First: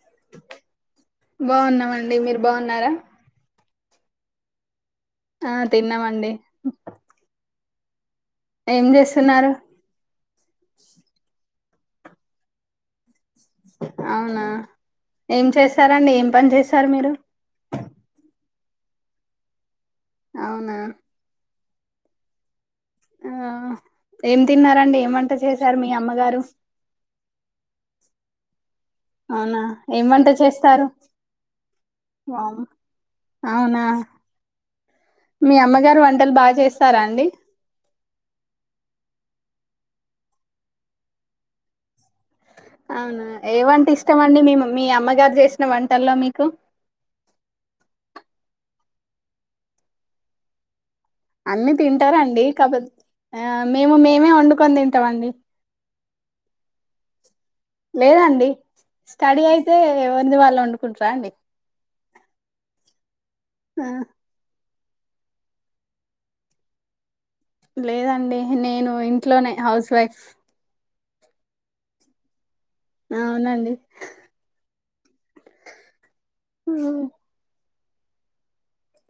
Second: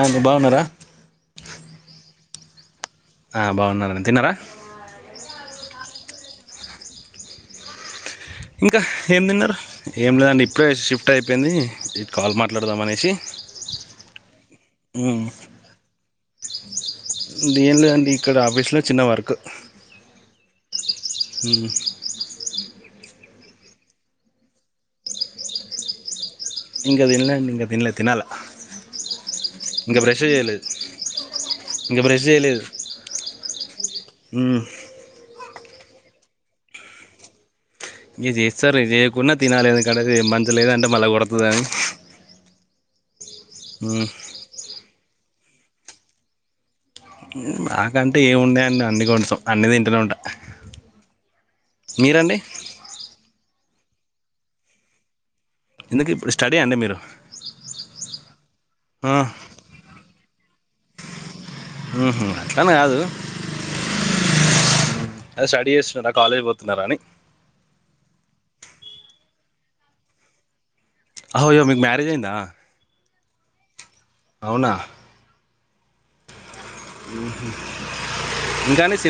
అండి బాగున్నారా బాగున్నామండి మీరు బాన్నరా బాగున్నారని తిన్నారా ఆ తిన్నామండి ఇంకా ఏం తిన్నారు ఏం లేదండి ఇప్పుడే షిఫ్ట్ అయిపోయింది. ఇది కాల్ మాట్లాడదాం అనేసి అవునా ఉమ్, ఏం చేస్తారండి ఏం పని చేస్తారు మీరు ఇలో చిన్న వర్క్ అవునా హ్మ్ హ్మ్ ఏం తిన్నారండి ఏం వంట చేశారు మీ అమ్మగారు. ఇంక తిన్లే అండి తినాలే తినాల అవునా ఇంకా బ్రష్ ఏమంటే చేయలేదు చేస్తారు ఇంకా బ్రష్ చేయలేదు అవునా ఉమ్, మీ అమ్మగారు వంటలు బాగా చేస్తారా అండి ఇంక చేస్తారు చేయకుంన్నా తినాలిదుకాడ మంచిగా లేదంటే మళ్ళీ కొడుతది అని అవును ఏవంటే ఇష్టంమండి మీ మీ అమ్మగారి చేసిన వంటల్లో మీకు మాకంటే ఏమిండేయండి అన్ని కొండం అన్నిది ఇంటలో ఉంట అన్ని తింటారండి కాకపోతే ఆ మేము మేమే వండుకొని తింటామండి ఇందుక ఇప్పుడు స్టడీ అండి మీరు లేదండి ఆ, స్టడీ అయితే ఎవరిది వాళ్ళు వండుకుంటార అండి ఉహు, ఆ అ స్టడీ చేస్తున్నారా కాలేజీ పోతున్నారా అని లేదండి నేను ఇంట్లోనే హౌస్ వైఫ్ అహో అయ్యో మీకు మ్యారేజ్ అయ్యిందా అవునండి అవునా హ్మ్. ఊహూ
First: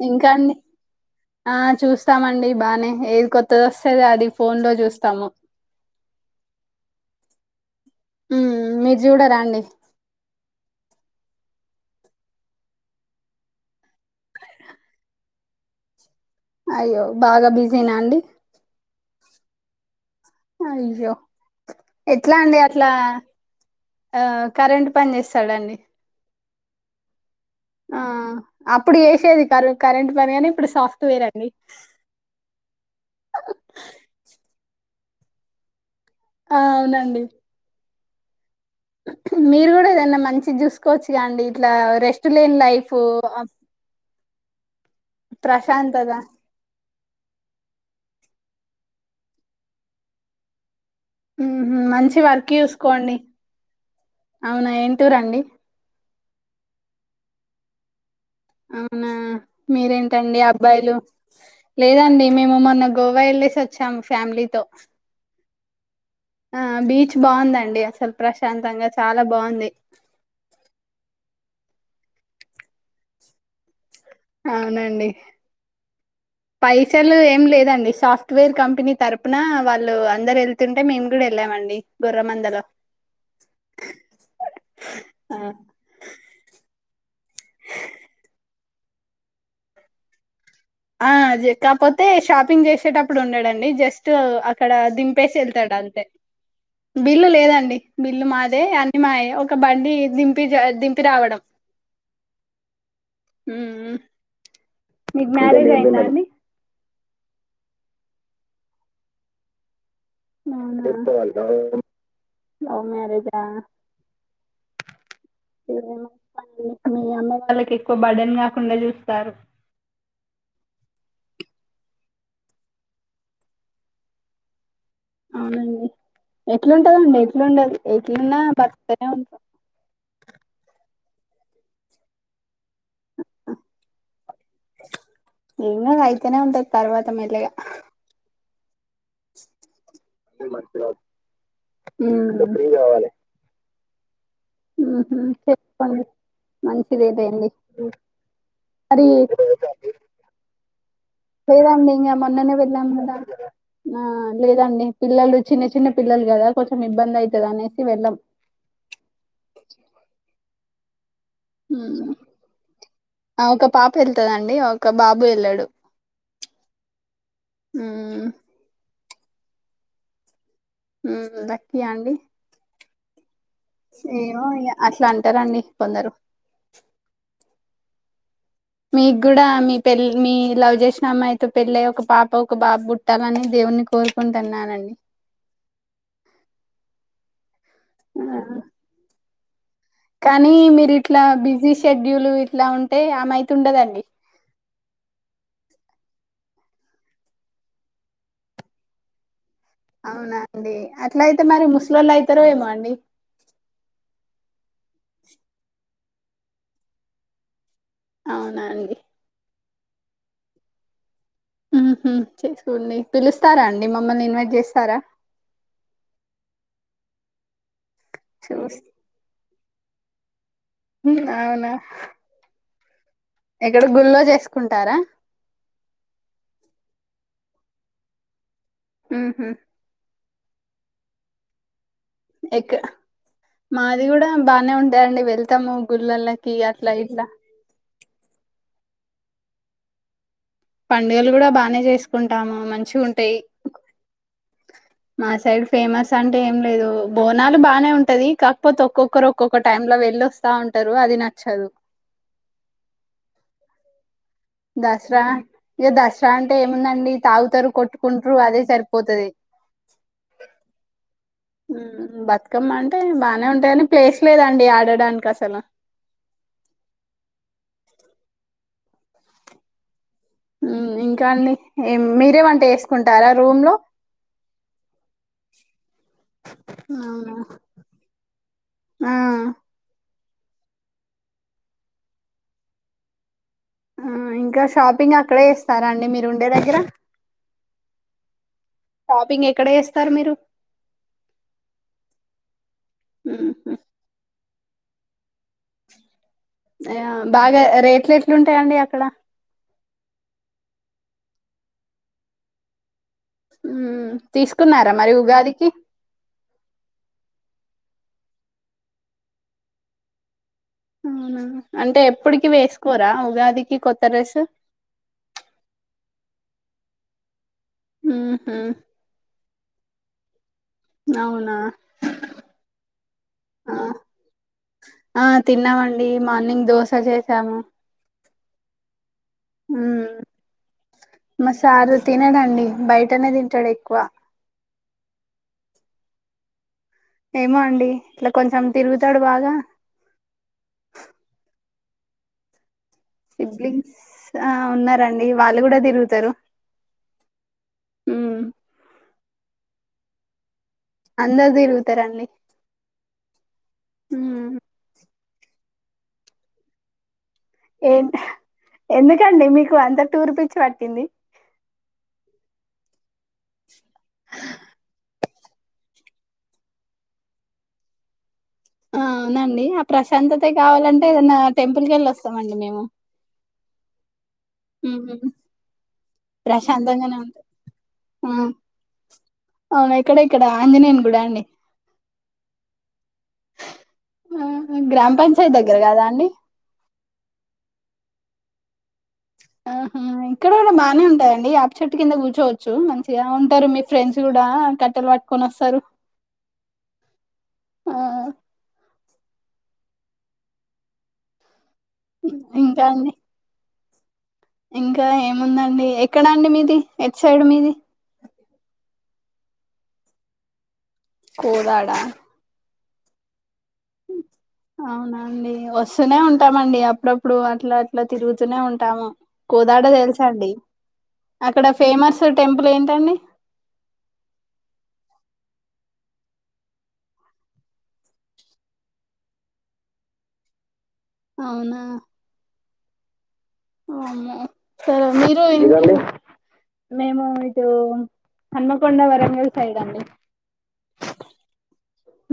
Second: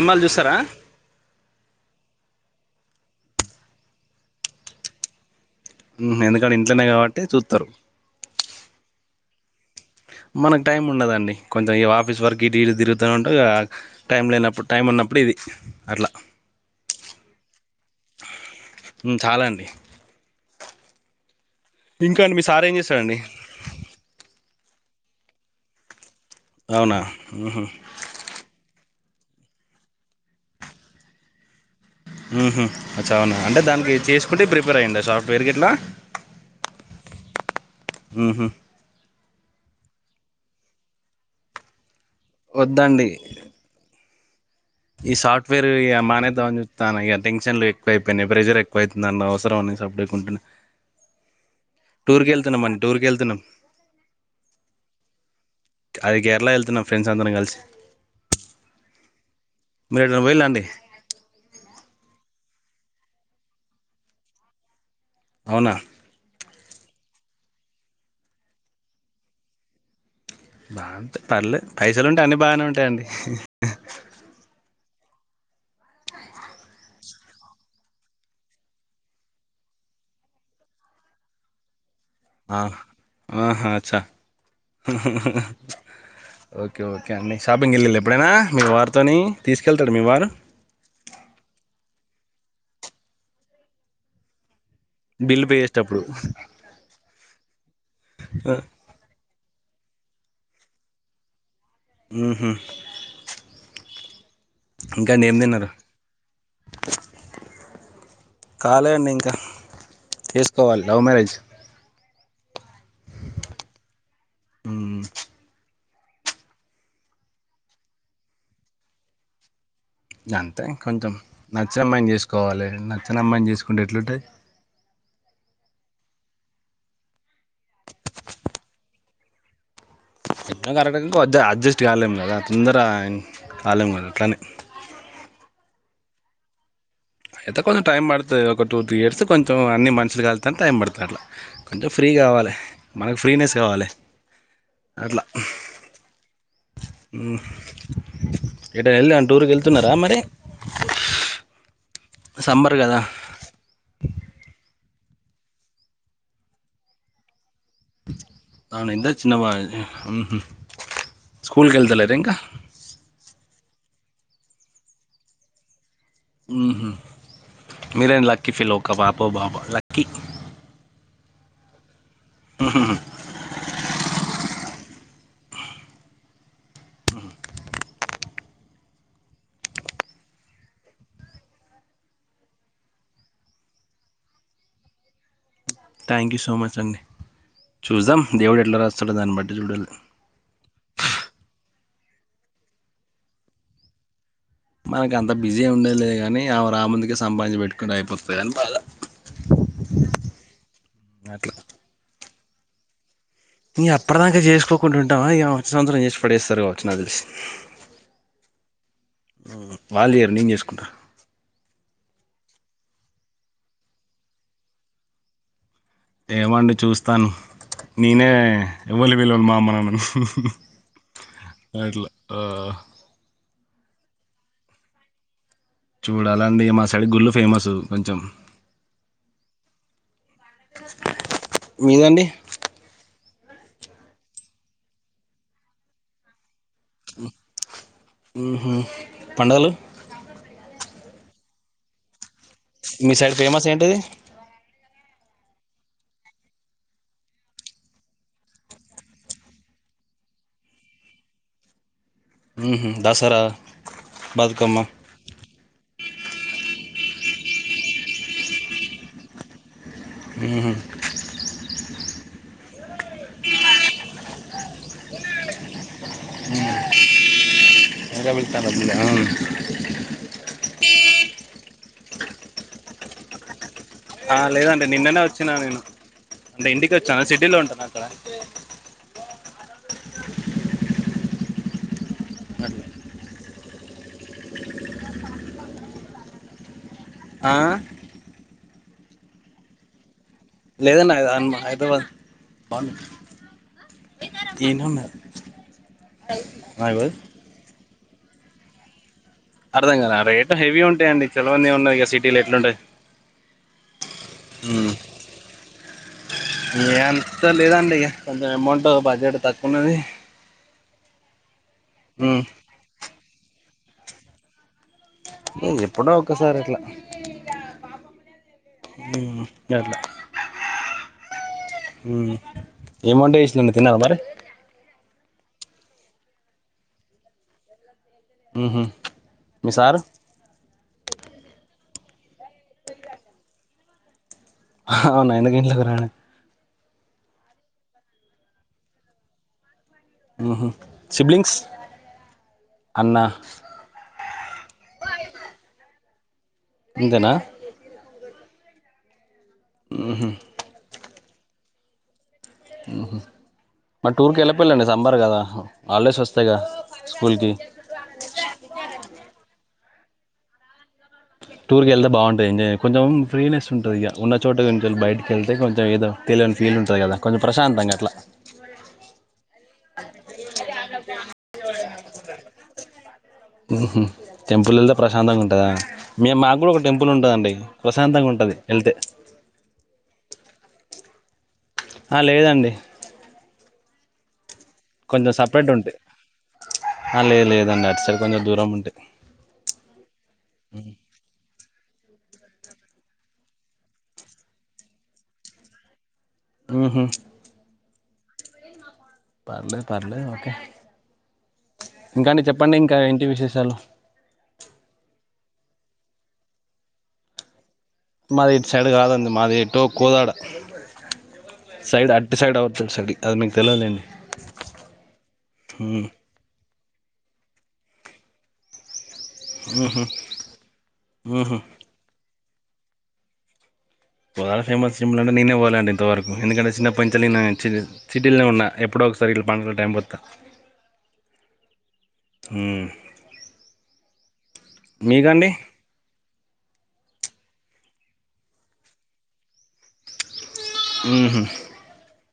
ఇంకా అండి ఆ చూస్తామండి బానే ఏది కొత్తది ఒస్తే అది ఫోన్ లో చూస్తాము ఊ ఎందుకంటే ఇంట్లనే కాబట్టి చూత్తరు ఊ మీరు చూడరండి మనకు టైం ఉండదండి కొంచెం ఇగ ఆఫీస్ వర్క్ ఇటు ఇటు తిరుగుత ఉంట ఆ టైం లేనప్పుడు టైం ఉన్నప్పుడు ఇది అట్లా అయ్యో బాగా బిజీనా అండి డి అయ్యో ఎట్లా మీ అండి సార్ ఏం అట్లా చేస్తాడండి ఆ కరెంట్ పని చేస్తాడండి అవునా మ్మ్హు ఆ అప్ ప్పుడు చేసేది కరు కరెంట్ పని గని ఇప్పుడు సాఫ్ట్వేర్ అండి ఉహు అచ అవున్నా అంటే దానికి చేసుకుంటే ప్రిపేర్ అయ్యండ సాఫ్ట్వేర్ గిట్లా ఆ అవునండి ఉహు మీరు కూడా ఏదన్నా మంచి చూసుకోవచ్చు గద అండి ఇట్లా రెస్ లేన్ లైఫు వద్దండి అ ఈ సాఫ్ట్వేర్ ఇగ మనేదమని జూత్ తా టెషన్లు ఎక్కువ అయిపోయినయ్ ప్రెషర్ ఎక్కువ ఐతుందండి అవసరం అని సప్పుడేకుంటున్న ఉహు మంచి వర్క్ టూర్కి చూసుకోండి వెళ్తున్నాం అవునా ఏం టూరండి అది కేరళ ఎళ్తున్నాం ఫ్రెండ్స్ అందరం కలిసి అవునా మీరు ఎటైనా మీరేంటండి పోయిల్లా అండి అబ్బాయిలు లేదండి మేము మొన్న గోవా ఎళ్లేసి ఒచ్చాము ఫ్యామిలీతో అవునా ఆ బీచ్ బాగుందండి అసలు ప్రశాంతంగా చాలా బావుంది బాగుంటా పర్లే పైసలు ఉంటే అన్నీ బానే ఉంటాయండి అవునండి పైసలు ఏం లేదండి సాఫ్ట్వేర్ కంపెనీ తరపున వాళ్ళు అందరు ఎళ్తుంటే మేము కూడా ఎళ్ళామండి ఆ ఆహ అచ్చా ఓకే ఓకే అండీ షాపింగ్ ఎళ్ళిళ ఎప్పుడైనా మీ వార్ తోని తీసుకెళ్తడు మీ వారు ఆ జ కాపోతే షాపింగ్ చేసేటప్పుడు ఉండడండి జస్ట్ అ క్కడ దింపేసి బిల్లు పే ఎళ్తడు చేసేటప్పుడు అంతే బిల్లు లేదండి బిల్లు మాదే అన్ని మాయే ఓక్ ఒక బండి దింపి జ దింపి రావడం ఉహు మ్మ్ ఇంకా అండి మీకు ఏం దిన్నరు మ్యారేజ్ అయిందా అండి కాలే అండి ఇంక అవునా లవ్ మ్యారేజా ఉ మీ అమ్మ వాళ్ళకి ఎక్కువ బడన్ కాకుండా చూస్తారు అంతే కొంచెం నచ్చిన అమ్మాయిని చేసుకోవాలి నచ్చిన అమ్మాయిని చేసుకుంటే ఎట్లుంటై అవునండి ఎట్లుంటదండి ఎట్లుండదు ఎట్లున్నా బర్తనే ఉంట ఎటో ఒక అర డజన్ [unintelligible] అడ్జస్ట్ కాలేము కదా తొందర కాలేము కదా అట్లానే. ఏమో అయితేనే ఉంటై. అయితేా కొం టైమ్ట్డుతుతే ఒక టూ త్రీ ఇయర్స్ కొంచెం అన్ని మ మనుషులు క వెతే టైం పడతా అలా కొంచెం ఫ్రీ కావాలి మనకు ఫ్రీనెస్ కావాలి. అట్లా చెసుకోండి మంచిది అయిపోయింది ఎటైనా మరి వెళ్ళి టూర్కి వెళ్తున్నారా మరి మీరండి ఇంకా మొన్ననే వెళ్ళాము కదా ఆ లేదండి. పిల్లలు చిన్న చిన్న పల్లలు కదా కొంచెం ఇబ్బంది అవుతుంది అనే [inaudible] ఊహూ స్కూల్కిెళ్తల ర ఇంకా వెళ్తుదండి ఒక బాబు వెళ్ళాడు మీరే హ్మ్ ఇలక్కి ఫీల్ కబపు పో బాబా లక్కీ ఉమ్ లక్కీ అండి వుహుహు ఏమో ఈగ అట్లా అంటారండి కొందరు మీకు కూడా మీ పెల్ మీ లవ్ చేసిన అమ్మాయితో పెళ్ళయ ఒక పాప ఒక బాబు పుట్టాలని దేవుని కోరుకుంటున్నానండి. థ్యాంక్ యూ సో మచ్ అండి చూద్దాం ఆ, దేవుడు ఎట్లా రాస్తాడు దాన్ని బట్టి అ జుడలు కానీ మీరు ఇట్లా బిజీ షెడ్యూల్ ఇట్లా ఉంటే ఆమె అయితుండదండి. మనకి అంత బిజీ ఎ ఉండేలేదు కాని ఆమే రా ముందుకి సంపాదించి పెట్టుకుంటే అయిపోతుంది అని బాధ అవునండి అట్ల అయితే అట్లా మరి ముస్లిలు అయి తరేమో అండి. ఇం ఆప్పటిదాక చేసుకోకుండా ఉంటాం ఇక వచ్చిన సంవత్సరం చేసి పడేస్తారు కవచ్చి నక్ తెలిసి అవునాండి వాలే ఎర్నింగ్ చేసుకుంటారూ ఉహు చేసుకోండి పిలుస్తారా అండి మమ్మల్ని ఇన్వైట్ చేస్తారా ఏమండి చూస్తాను నేనే చూస్ ఎవలీని పిలవను మా అమనన్నను హ అవునా ఎక్కడ గుల్లో చేసుకుంటారా చూడాలంటే మా సైడు గుళ్ళు ఫేమస్ కొంచెం ఊహూ మీదండి ఎక్ మాది గూడా బానే ఉంటాయండి వెళ్తాము గుళ్ళళకి అ ట్ల ఇట్లా ఊహూ పండగలు పండుగలు కూడా బానే చేస్ మీ సైడ్ ఫేమస్ ఏంటిది మా సైడ్ ఫేమస్ అంటే ఏం లేదు బోనాలు బాగానే ఉంటది కాకపోతే ఒక్కొక్కరు ఒక్కొక్క టైమ్ లో వెళ్ళ వస్తా ఉంటారు అది నచ్చదు. మ్ దసరా బతుకమ్మ దసరా ఇక దసరా అంటే ఏముందండి తాగుతరు కొట్కుంట్రు అదే సరిపోతది ఊహూ ఊ బతుకమ్మ అంటే బానే ఉంటాయని ప్లేస్ లేదండి ఆడడానికి అసలు [inaudible] ఊ ఇంకా అండి ఏం మీరే వంట చేసుకుంటారా రూమ్ లో ఆ లేదండి నిన్ననే వచ్చిన నేను, అంటే ఇంటికి వచ్చాను అవునా. సిటిలో ఉంటాను అక్కడ ఆ [inaudible] ఆ ఇంకా షాపింగ్ అక్కడే చేస్తారా అండి మీరు ఉండే దగ్గర ఆ షాపింగ్ ఎక్కడ చేస్తారు మీరు లేదన్న అ హైదరాబాద్ అవును మ్మ్. ఏనున్నా అ బాగా రేప్ స్లెట్లు ఉంటాయండి అక్కడ అర్థం కలా, రేట్ హెవీ ఉంటాయి అండి చలవన్నీ ఉన్నాయి ఇక సిటీలో ఎట్లుంటాయి మ్ తీసుకున్నారా మరి ఉగాదికి ఏ అంత లేదండి ఇక కొంచెం అమౌంట్ బడ్జెట్ తక్కువ ఉన్నది అవునా అంటే ఎప్పటికి వేసుకోరా ఉగాది ఇ కొత్తా డ్రెస్ ఏ ఎప్పుడో ఒక్కసారి అట్లా ఆ హ గట్ల నవునా మ్మ్ ఏం వంట చేసిందండి ఆ తిన్నార మరి ఆ తిన్నామండి మార్నింగ్ దోశ చేసాము ఉహు మీ సార్ మ్మ్. మా సార్ తినడండి. బయటనే తింటాడు. ఎక్కువ అవున ఎందుకు ఇంటిలో తిన్నాడు ఏమో అండి. ఇట్లా కొంచెం తిరుగుతాడు బాగా. ఉహు సిబ్లింగ్స్. అన్న సిబ్లింగ్స్ ఆ ఉన్నారండి. వాళ్ళు కూడా తిరుగుత్ తరు ఇంతేనా హ్ ఉహు అందరు తిరుగుతారండి ఉహు మరి టూర్కి ఉమ్ వెళ్ళిపోళ్ళండి సమ్మర్ కదా. హాలిడేస్ వస్తాయిగా స్కూల్కి ఏంటి ఎందుకండి మీకు అంత టూర్ పిచ్చి పట్టింది. టూర్ కి వెళ్తే బాగుంటాది ఎంజాయ్ చేయ్ కొంచెం ఫ్రీ నెస్ ఉంటది ఇగ ఉన్న చోట నుంచి గేలి బయటకి కెళ్తే కొంచెం ఏదో తెలియని ఫీల్ ఉంటది కదా. కొంచెం ప్రశాంతంగా అట్లా. అ అవునండి ఆ ప్రశాంతతే కావాలంటే ఏదైనా టెంప్ టెంపుల్ కేళి వస్తమండి మేము ఉహుహు టెంపుల్ వెళ్తే ఉమ్ ప్రశాంతంగా ఉంటదా. మేం మాకు కూడా ఒక టెంపుల్ ప్రశాంతంగానే ఉంటాం ఉంటదండి ప్రశాంతంగా ఆ ఉంటది ఎళ్తే అవును ఇక్కడ ఇక్కడ ఆంజనేయుని గుడ్డ అండి లేదండి ఆ గ్రామ కొంచెం పంచాయత్ సపరేట్ దగ్గర ఉంటి కదా అండి ఆ లేదు లేదండి అట్టు సైడ్ కొంచెం దూరం ఉంటాయ్ ఆహా ఇక్కడ కూడా బానే ఉంటాయండి. వేప చెట్టు కింద కూర్చో చోచ్చు మంచిగా ఉంటారు. మీ ఫ్రెండ్స్ కూడా కట్టెలు పట్టుకొని వస్తారు. ఉహా ఆ పర్లే పర్లే ఓకే ఇంకాండి చెప్పండి ఇంకా ఏంటి విశేషాలు ఎక్కడా అండి మీది. ఎట్ సైడ్ మీది మాది ఇటు సైడ్ కాదండి. మాది ఎటో కోదాడ కోదాడా సైడ్ అటి సైడ్ అవ్ చూశాడి అది మీకు తెలియదులేండి అవునండి వస్తూనే ఉంటామండి అప్ అప్పుడప్పుడు అట్లా అట్లా తిరుగుతూనే ఉంటాము. కోదాడ తెలుసా అండి ఊహు అక్కడ ఫేమస్ టెంపుల్ ఏంటండి బాగా ఫేమస్ టెంపులంటే నేనే పోలేఅండి తవరకు ఎందుకంటే సిన్నప్పటి నుంచల్లి సిటీలనే ఉన్న ఎప్పుడో ఒకసారి ఇట్ల పంటగలు టైం పోతా అవునా ఉమ్ వామ్మో ఓ మీరే [unintelligible] మేము ఇటు హన్మకొండ వరంగల్ సైడ్ అండి ఊహూ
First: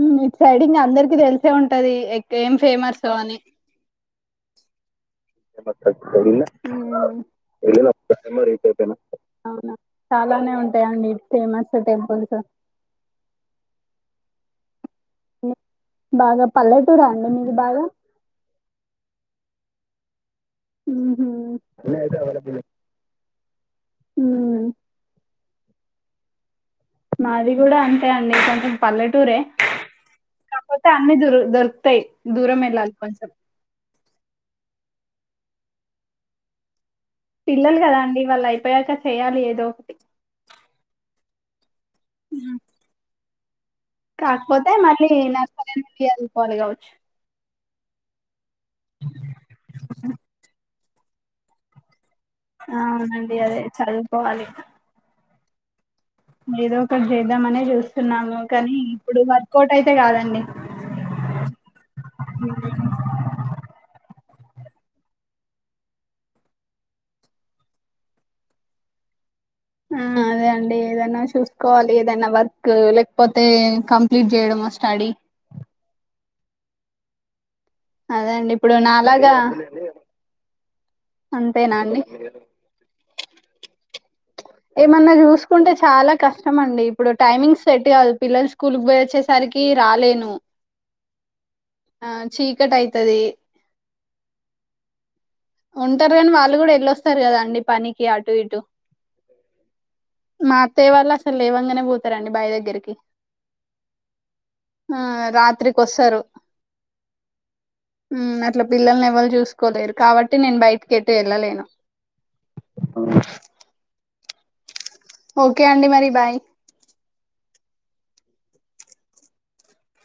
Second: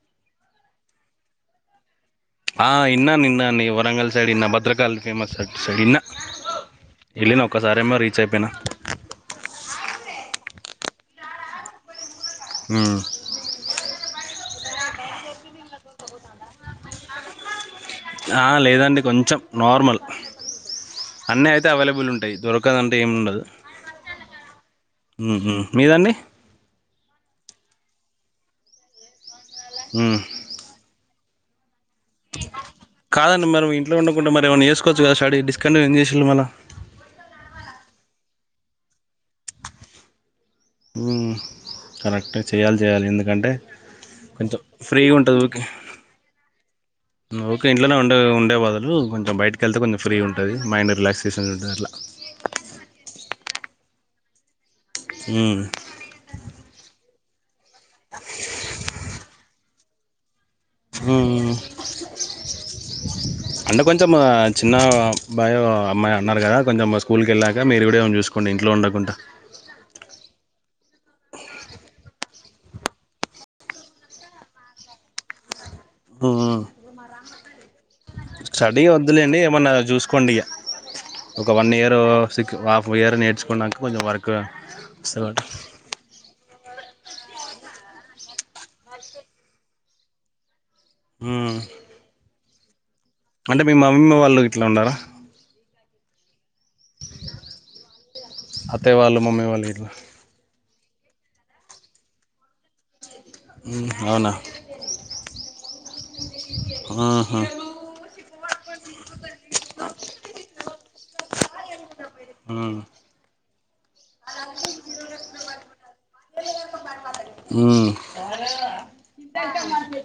మ్ మీకు సైడింగ్ అందరికి తెలిసే ఉంటది ఎగ్ ఆ ఇన్నాను ఇన్నాను ఈ వరంగల్ సైడ్ ఇన్నా భద్రకాళి ఫేమస్ అటు సైడ్ ఇన్నా వెళ్ళిన ఒక్కసారేమో రీచ్ అయిపోయినా అవునా చాలానే ఉంటాయండి ఫేమస్ టెంపుల్ ఉమ్ బాగా పల్లెటూరా అండి మీది బాగా ఆ లేదండి కొంచెం నార్మల్ ఉహుం. అన్నీ అయితే అవైలబుల్ ఉంటాయి దొరకదంటే ఏముండదు మ్మ్ ఊహూ మీదండి మాది కూడా అంతే అండి కొంచెం పల్లెటూరే ఉమ్ అన్నీ దొరు దొరుక్ కాదండి మరి ఇంట్లో ఉండకుంటా మరేమన్నా చేసుకోవ చ్చు కదా స్టడీ డిస్కంటిన్యూ చేసిళ్ళు మళ్ళ వాళ్ళైపొయ్యాక చెయ్యాలి ఏదో ఒకటి ఉమ్ కరెక్ట్ గ ఉమ్. చెయ్యాలి చెయ్యాలి ఎందుకంటే కొంచెం కాకపోతే మళ్ళీ ఫ్రీగా ఉంటది ఊకే నర్సరీ నుండి చదువుకోవాలి గావచ్చు ఊకే ఇంట్లోనే ఉండే ఉండే బదులు కొంచెం బయటకెళ్తే కొంచెం ఫ్రీ ఉంటది మైండ్ రిలాక్సేషన్ ఉంటదట్ల అవునండి అదే చదువుకోవాలి ఉమ్ ఏదో ఒకటి చేద్దామనే జూ స్తున్నాము కానీ ఇప్పుడు వర్కౌట్ టైతే కాదండి ఉమ్మ్ అంటే కొం చెం చిన్న బాయ్ అమ్మాయి అన్నారు కదా కొంచెం స్కూల్కెళ్ళాక మీరు కూడా ఏమన్నా చూసుకోండి ఇంట్లో ఉండకుంటా ఆ అదే అండి ఏదైనా చూసుకోవాలి ఏదైనా వర్క్ లేకపోతే కంప్లీట్ చెయ్యడమో స్టడీ ఉమ్ అదే అండి ఇప్పుడు స్టడీ నాలాగా వద్దులేండి ఏమన్నా చూసుకోండి ఇగ ఒక వన్ అంతేనా ఇయర్ అండి సిక్ హాఫ్ ఇయర్ నేర్చ న్నాకు కొంచెం వరకు ఏమన్నా చూసుకుంటే చాలా కష్టమ అండి ఇప్పుడు టైమింగ్స్ సెట్ కావ్వాలి పిల్లలు స్కూల్కి పోయయి వచ్చేసరికి రాలేను మ్మ్ అయి అంటే మీ మమ్మీమ్ వాళ్ళు ఇట్లా ఉండారా ఉంటారు కాని వాళ్ళు కూడా ఎలొస్తారు కదా అండి పనికి అటు ఇటు అత్తయ్య మమ్మీ వాళ తే వల్ల అస లేవంగానే పోతారండి బాయి దగ్గరికి అవునా ఆ రాత్రికొస్తారు ఆహా అట్లా పిల్లల్ని ఎవరు చూసుకోలేరు కాబట్టి నేను బయటికి కైతే ఎల్లలేను మ్మ్ ఓకే అండి మరి బాయ్ మ్మ్